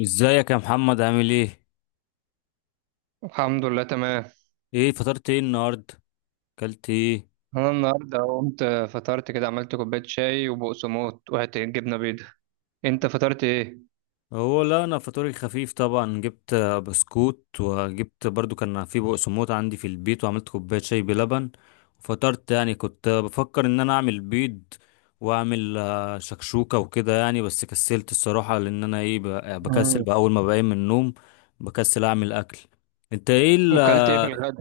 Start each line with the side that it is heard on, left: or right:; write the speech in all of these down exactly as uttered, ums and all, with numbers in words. left: ازيك يا محمد، عامل ايه؟
right: الحمد لله تمام.
left: ايه فطرت ايه النهارده؟ اكلت ايه؟
right: انا النهارده قمت، فطرت كده، عملت كوبايه شاي وبقسموط وحته جبنه بيضه. انت فطرت ايه؟
left: هو لا، انا فطوري خفيف طبعا، جبت آه، بسكوت، وجبت برضو كان في بقسموت عندي في البيت، وعملت كوبايه شاي بلبن. وفطرت، يعني كنت آه، بفكر ان انا اعمل بيض واعمل آه، شكشوكه وكده يعني، بس كسلت الصراحه، لان انا ايه ب- بكسل
right: مم.
left: بقى اول ما بقيم من النوم، بكسل اعمل اكل. انت ايه؟
right: وكلت ايه في الغدا؟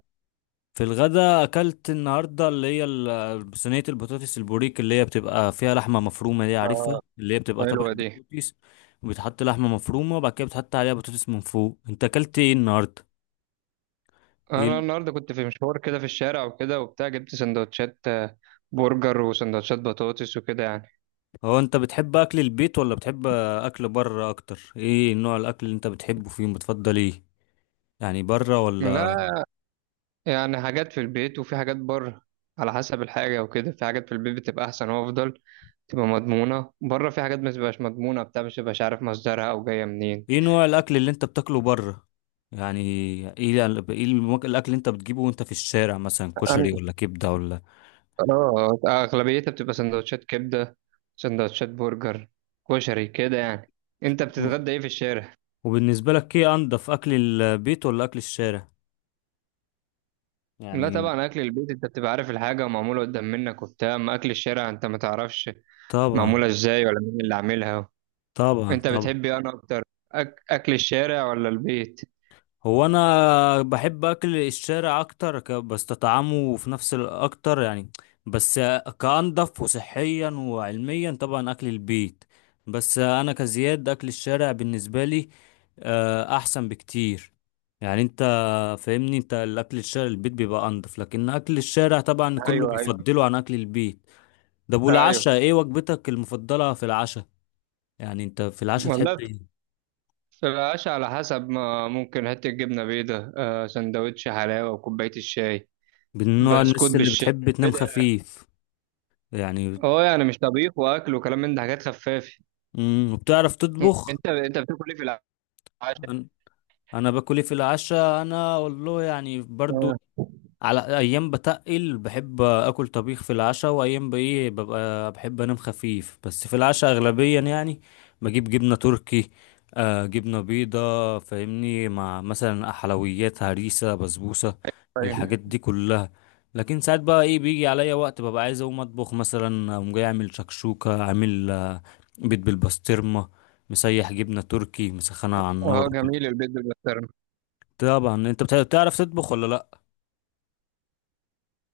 left: في الغدا اكلت النهارده اللي هي ال- صينيه البطاطس البوريك، اللي هي بتبقى فيها لحمه مفرومه، دي عارفها،
right: اه،
left: اللي هي بتبقى طبق
right: حلوه دي.
left: البطاطس. وبيتحط لحمه مفرومه، وبعد كده بتحط عليها بطاطس من فوق. انت اكلت ايه النهارده؟ ايه
right: انا
left: ال-
right: النهارده كنت في مشوار كده في الشارع وكده وبتاع، جبت سندوتشات آه، برجر وسندوتشات بطاطس وكده يعني.
left: هو انت بتحب اكل البيت ولا بتحب اكل بره اكتر؟ ايه نوع الاكل اللي انت بتحبه فيهم؟ بتفضل ايه يعني؟ بره ولا؟
right: لا، يعني حاجات في البيت وفي حاجات بره، على حسب الحاجه وكده. في حاجات في البيت بتبقى احسن وافضل، تبقى مضمونه. بره في حاجات ما بتبقاش مضمونه، بتاع مش بتبقاش عارف مصدرها او جايه منين.
left: ايه نوع الاكل اللي انت بتاكله بره يعني؟ ايه ايه المك- الاكل اللي انت بتجيبه وانت في الشارع، مثلا كشري ولا كبده ولا؟
right: اه، اغلبيتها بتبقى سندوتشات كبده، سندوتشات برجر، كشري كده يعني. انت بتتغدى ايه في الشارع؟
left: وبالنسبة لك ايه انضف، اكل البيت ولا اكل الشارع
right: لا
left: يعني؟
right: طبعا، اكل البيت انت بتبقى عارف الحاجه ومعموله قدام منك وبتاع. اما اكل الشارع انت ما تعرفش
left: طبعا
right: معموله ازاي ولا مين اللي عاملها.
left: طبعا
right: انت
left: طبعا.
right: بتحب ايه انا اكتر، أك... اكل الشارع ولا البيت؟
left: هو انا بحب اكل الشارع اكتر، ك- بستطعمه في نفس الاكتر يعني بس. كانضف وصحيا وعلميا طبعا اكل البيت، بس انا كزياد اكل الشارع بالنسبة لي آه، احسن بكتير. يعني انت فاهمني، انت الاكل الشارع البيت بيبقى انضف، لكن اكل الشارع طبعا كله
right: ايوه ايوه.
left: بيفضله عن اكل البيت. ده، والعشاء
right: ايوه
left: ايه وجبتك المفضلة في العشاء؟ يعني انت في العشاء بتحب
right: والله،
left: ايه؟
right: في العشاء على حسب. ما ممكن حته جبنه بيضه، آه، سندوتش حلاوه وكوبايه الشاي.
left: من نوع
right: بسكوت
left: الناس اللي
right: بالشاي
left: بتحب تنام
right: كده.
left: خفيف يعني؟
right: اه يعني مش طبيخ واكل وكلام من ده، حاجات خفافه.
left: امم وبتعرف تطبخ؟
right: انت انت بتاكل ايه في العشاء؟
left: انا أنا باكل ايه في العشاء؟ انا والله يعني برضو،
right: اه.
left: على ايام بتقل بحب اكل طبيخ في العشاء، وايام بايه ببقى بحب انام خفيف بس، في العشاء اغلبيا يعني بجيب جبنه تركي، آه جبنه بيضه فاهمني، مع مثلا حلويات هريسه بسبوسه
right: طيب.
left: الحاجات دي كلها. لكن ساعات بقى ايه بيجي عليا وقت ببقى عايز اقوم اطبخ، مثلا اقوم جاي اعمل شكشوكه، عامل آه، بيض بالبسطرمه، مسيح جبنه تركي مسخنه على
right: اه،
left: النار كده.
right: جميل البيض بالبسطرمه.
left: طبعا انت بتع- بتعرف تطبخ ولا لا؟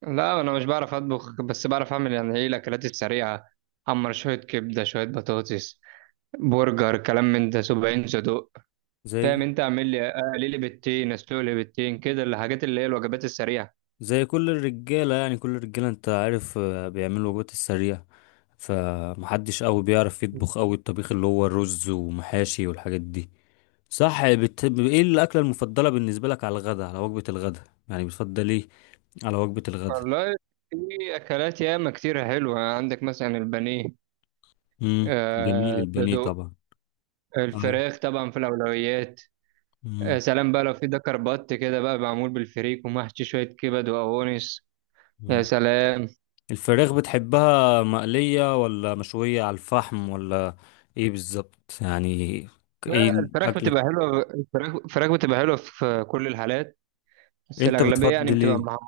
right: لا انا مش بعرف اطبخ، بس بعرف اعمل يعني ايه الاكلات السريعه. حمر شويه كبده، شويه بطاطس، برجر، كلام من ده سبعين صدوق. فاهم
left: زي
right: انت، اعمل لي اقلي لي بيضتين، اسلق لي بيضتين كده، الحاجات اللي هي الوجبات السريعه.
left: زي كل الرجالة يعني، كل الرجالة انت عارف آه، بيعملوا الوجبات السريعة، فمحدش قوي بيعرف يطبخ قوي الطبيخ اللي هو الرز ومحاشي والحاجات دي. صح. بت... ايه الأكلة المفضلة بالنسبة لك على الغداء، على وجبة الغداء يعني؟ بتفضل ايه على وجبة الغداء؟
right: والله، في اكلات ياما كتير حلوه عندك مثلا البانيه،
left: امم جميل
right: آه
left: البانيه
right: صدوق.
left: طبعا. آه.
right: الفراخ طبعا في الاولويات. يا
left: مم.
right: سلام بقى لو في دكر بط كده بقى، معمول بالفريك ومحشي شوية كبد وقوانص. يا
left: مم.
right: سلام.
left: الفراخ بتحبها مقلية ولا مشوية على الفحم ولا؟ ايه بالظبط يعني؟
right: لا،
left: ايه
right: الفراخ
left: أكلك؟
right: بتبقى حلوة، الفراخ الفراخ بتبقى حلوة في كل الحالات. بس
left: انت
right: الأغلبية يعني
left: بتفضل
right: بتبقى
left: ايه؟
right: مع-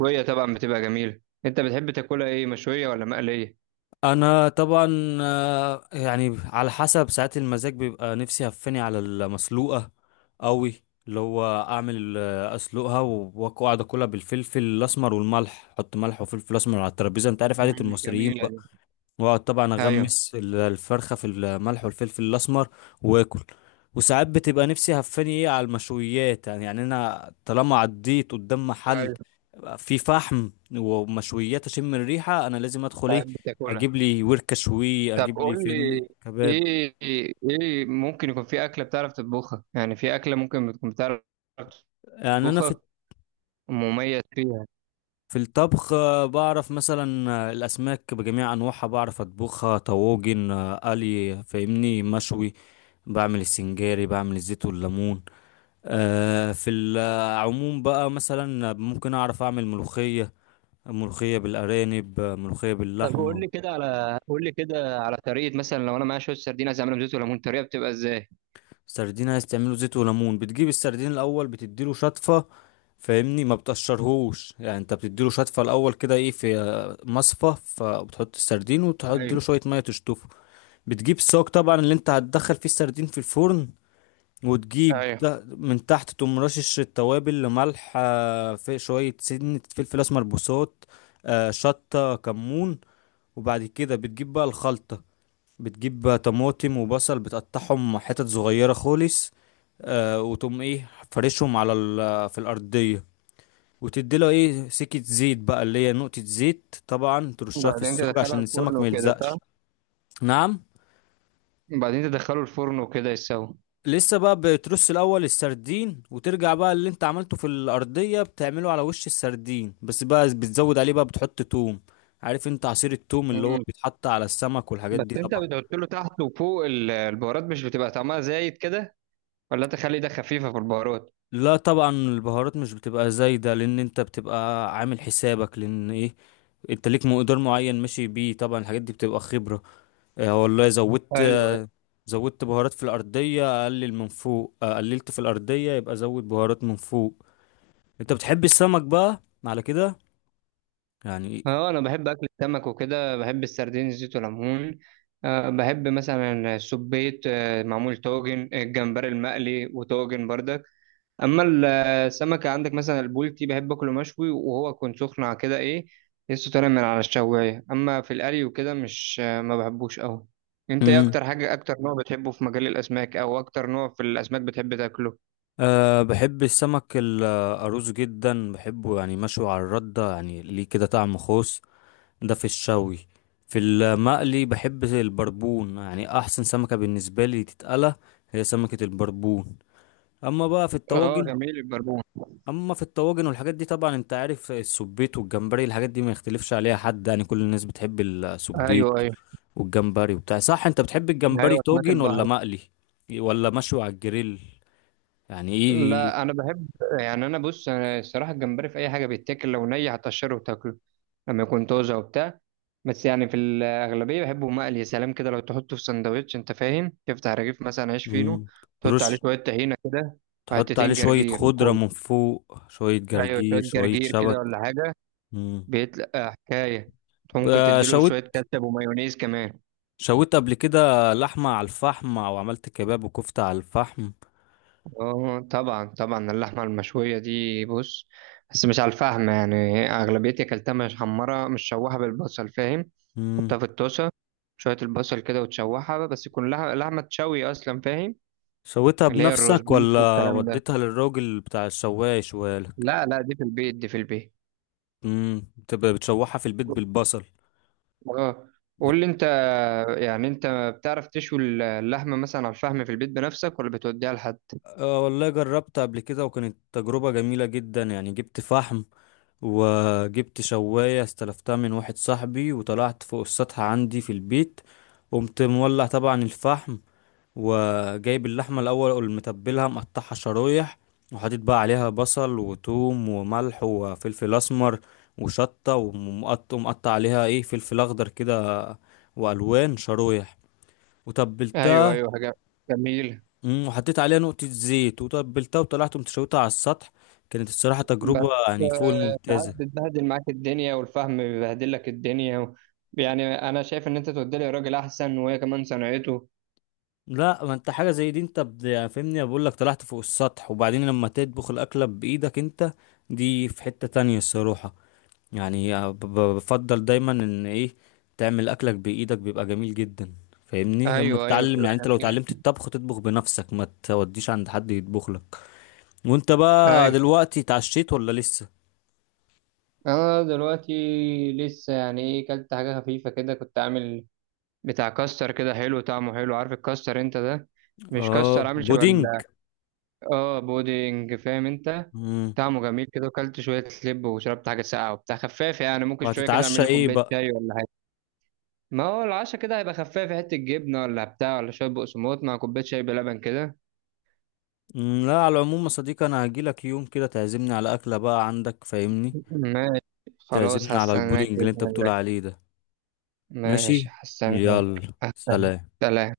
right: مشوية طبعا، بتبقى جميلة. أنت بتحب تاكلها إيه، مشوية ولا مقلية؟
left: انا طبعا آه، يعني على حسب ساعات المزاج بيبقى نفسي هفاني على المسلوقه قوي، اللي هو اعمل آه، اسلقها و- واقعد اكلها بالفلفل الاسمر والملح، احط ملح وفلفل اسمر على الترابيزه، انت عارف عاده
right: مم،
left: المصريين،
right: جميلة دي.
left: واقعد طبعا
right: أيوه
left: اغمس ال- الفرخه في الملح والفلفل الاسمر واكل. وساعات بتبقى نفسي هفاني ايه على المشويات يعني يعني انا طالما عديت قدام محل
right: أيوه.
left: في فحم ومشويات اشم الريحه، انا لازم ادخل ايه
right: بتحب تاكلها.
left: اجيب لي وركه شوي،
right: طب
left: اجيب لي
right: قول
left: فاهمني
right: لي
left: كباب
right: إيه، إيه ممكن يكون في أكلة بتعرف تطبخها؟ يعني في أكلة ممكن بتكون بتعرف
left: يعني. انا في
right: تطبخها ومميز فيها.
left: في الطبخ آه، بعرف مثلا آه، الاسماك بجميع انواعها بعرف اطبخها، طواجن آه، قلي فاهمني مشوي، بعمل السنجاري، بعمل الزيت والليمون آه، في العموم بقى مثلا ممكن اعرف اعمل ملوخية، ملوخية بالارانب آه، ملوخية
right: طب قول
left: باللحمة.
right: لي كده على، قول لي كده على طريقه مثلا، لو انا معايا شويه سردين عايز اعملهم زيت وليمون، الطريقه بتبقى ازاي؟
left: سردين عايز تعمله زيت وليمون؟ بتجيب السردين الاول، بتديله شطفة، فاهمني ما بتقشرهوش يعني، انت بتديله شطفة الاول كده، ايه في آه، مصفى، فبتحط السردين وتحط
right: ايوه
left: له شوية مية تشطفه. بتجيب الصاج طبعا اللي انت هتدخل فيه السردين في الفرن، وتجيب
right: ايوه.
left: تا- من تحت تقوم رشش التوابل، لملح آه، في شوية سنة فلفل أسمر بوصات آه، شطة كمون، وبعد كده بتجيب بقى الخلطة، بتجيب بقى طماطم وبصل بتقطعهم حتت صغيرة خالص آه، وتقوم ايه فرشهم على ال- في الأرضية، وتدي له ايه سكة زيت بقى اللي هي نقطة زيت طبعا ترشها في
right: وبعدين
left: السوق
right: تدخله
left: عشان
right: الفرن
left: السمك ما
right: وكده صح؟
left: يلزقش. نعم.
right: وبعدين تدخله الفرن وكده يستوي.
left: لسه بقى بترص الاول السردين، وترجع بقى اللي انت عملته في الارضيه بتعمله على وش السردين، بس بقى بتزود عليه بقى بتحط توم، عارف انت عصير التوم اللي هو
right: امم.
left: بيتحط على السمك والحاجات
right: بس
left: دي
right: انت
left: طبعا.
right: بتحط له تحت وفوق ال- البهارات، مش بتبقى طعمها زايد كده؟ ولا انت خلي ده خفيفه في البهارات؟
left: لا طبعا، البهارات مش بتبقى زايده، لان انت بتبقى عامل حسابك، لان ايه، انت ليك مقدار معين ماشي بيه، طبعا الحاجات دي بتبقى خبره. اه والله، زودت
right: ايوه.
left: زودت بهارات في الارضيه اقلل من فوق، اه قللت في الارضيه يبقى زود بهارات من فوق. انت بتحب السمك بقى على كده يعني؟
right: اه انا بحب اكل السمك وكده، بحب السردين زيت وليمون. أه بحب مثلا السبيط، آه، معمول طاجن، آه، الجمبري المقلي وطاجن برضك. اما ال- السمك عندك مثلا البولتي، بحب اكله مشوي وهو يكون سخن على كده ايه، لسه طالع من على الشوايه. اما في القلي وكده مش، ما بحبوش قوي. انت ايه
left: امم
right: اكتر حاجه، اكتر نوع بتحبه في مجال الاسماك، او اكتر نوع في الاسماك بتحب تاكله؟
left: أه بحب السمك الأرز جدا بحبه، يعني مشوي على الردة، يعني ليه كده طعم خاص. ده في الشوي. في المقلي بحب البربون، يعني أحسن سمكة بالنسبة لي تتقلى هي سمكة البربون. أما بقى في
right: اه
left: الطواجن
right: جميل البربون.
left: أما في الطواجن والحاجات دي طبعا، أنت عارف السبيت والجمبري الحاجات دي ما يختلفش عليها حد يعني، كل الناس بتحب السبيت
right: ايوه ايوه.
left: والجمبري وبتاع. صح، أنت بتحب الجمبري
right: ايوه اسماك
left: طاجن ولا
right: البحر.
left: مقلي ولا مشوي على الجريل يعني؟ ايه.
right: لا انا بحب، يعني انا بص، انا الصراحه الجمبري في اي حاجه بيتاكل، لو ني هتقشره وتاكله لما يكون طازه وبتاع. بس يعني في الاغلبيه بحبه مقلي. يا سلام كده لو تحطه في سندوتش، انت فاهم، تفتح رغيف مثلا عيش فينو،
left: مم.
right: تحط عليه
left: ترش،
right: شويه طحينه كده،
left: تحط عليه
right: وحتتين
left: شوية
right: جرجير
left: خضرة
right: وكول.
left: من فوق، شوية
right: ايوه شويه
left: جرجير شوية
right: جرجير كده
left: شبت.
right: ولا حاجه،
left: مم.
right: بيتلقى حكايه. ممكن
left: ب-
right: تديله شويه
left: شويت
right: كاتشب ومايونيز كمان.
left: شويت قبل كده لحمة على الفحم، أو عملت كباب وكفتة على الفحم؟
right: اه طبعا طبعا، اللحمة المشوية دي بص، بس مش على الفحم. يعني أغلبيتي أكلتها مش حمرة، مش شوحة بالبصل، فاهم؟
left: مم.
right: حطها في الطاسة شوية البصل كده وتشوحها، بس يكون لح- لحمة تشوي أصلا، فاهم؟
left: شويتها
right: اللي هي الروز
left: بنفسك
right: بيف
left: ولا
right: والكلام ده.
left: وديتها للراجل بتاع الشواية يشويها لك؟
right: لا لا، دي في البيت، دي في البيت.
left: مم. بتبقى بتشوحها في البيت بالبصل.
right: اه. قول لي أنت، يعني أنت بتعرف تشوي اللحمة مثلا على الفحم في البيت بنفسك، ولا بتوديها لحد؟
left: أه والله، جربت قبل كده وكانت تجربة جميلة جدا، يعني جبت فحم، وجبت شواية استلفتها من واحد صاحبي، وطلعت فوق السطح عندي في البيت، قمت مولع طبعا الفحم، وجايب اللحمة الأول ومتبلها مقطعها شرايح، وحاطط بقى عليها بصل وثوم وملح وفلفل أسمر وشطة، ومقط- ومقطع عليها ايه فلفل أخضر كده، وألوان شرايح،
right: أيوه
left: وتبلتها.
right: أيوه، حاجة جميلة.
left: مم، وحطيت عليها نقطة زيت وتبلتها، وطلعت مشوتها على السطح. كانت الصراحة
right: بس
left: تجربة يعني فوق
right: آه، ساعات
left: الممتازة.
right: بتبهدل معاك الدنيا، والفهم بيبهدل لك الدنيا. و... يعني انا شايف ان انت تودي لي راجل احسن، وهي كمان صنعته.
left: لا، ما انت حاجة زي دي، انت بد- يعني فاهمني، بقول لك طلعت فوق السطح، وبعدين لما تطبخ الأكلة بإيدك انت، دي في حتة تانية الصراحة. يعني ب- ب- بفضل دايما ان ايه تعمل أكلك بإيدك بيبقى جميل جدا، فاهمني، اما
right: ايوه ايوه،
left: تتعلم
right: بتبقى
left: يعني، انت لو
right: جميله.
left: اتعلمت الطبخ تطبخ بنفسك، ما توديش عند حد يطبخ لك. وانت بقى
right: ايوه.
left: دلوقتي اتعشيت ولا لسه؟
right: انا دلوقتي لسه يعني، ايه كلت حاجه خفيفه كده، كنت عامل بتاع كاستر كده، حلو طعمه حلو، عارف الكاستر انت ده، مش كاستر،
left: اه
right: عامل شبه
left: بودينج.
right: ال- اه بودنج، فاهم انت، طعمه جميل كده. وكلت شويه لب وشربت حاجه ساقعه وبتاع خفاف يعني. ممكن شويه كده
left: وهتتعشى
right: اعمل لي
left: ايه
right: كوبايه
left: بقى؟
right: شاي ولا حاجه. ما هو العشا كده هيبقى خفيف، في حتة جبنة ولا بتاع، ولا شوية بقسماط مع كوباية شاي بلبن كده.
left: مم، لا، على العموم يا صديقي، انا هجيلك يوم كده تعزمني على اكله بقى عندك، فاهمني،
right: ماشي، خلاص
left: تعزمني على البودنج
right: هستناك
left: اللي انت
right: بإذن
left: بتقول
right: الله.
left: عليه ده.
right: ماشي،
left: ماشي،
right: هستناك.
left: يلا
right: هستناك،
left: سلام.
right: سلام.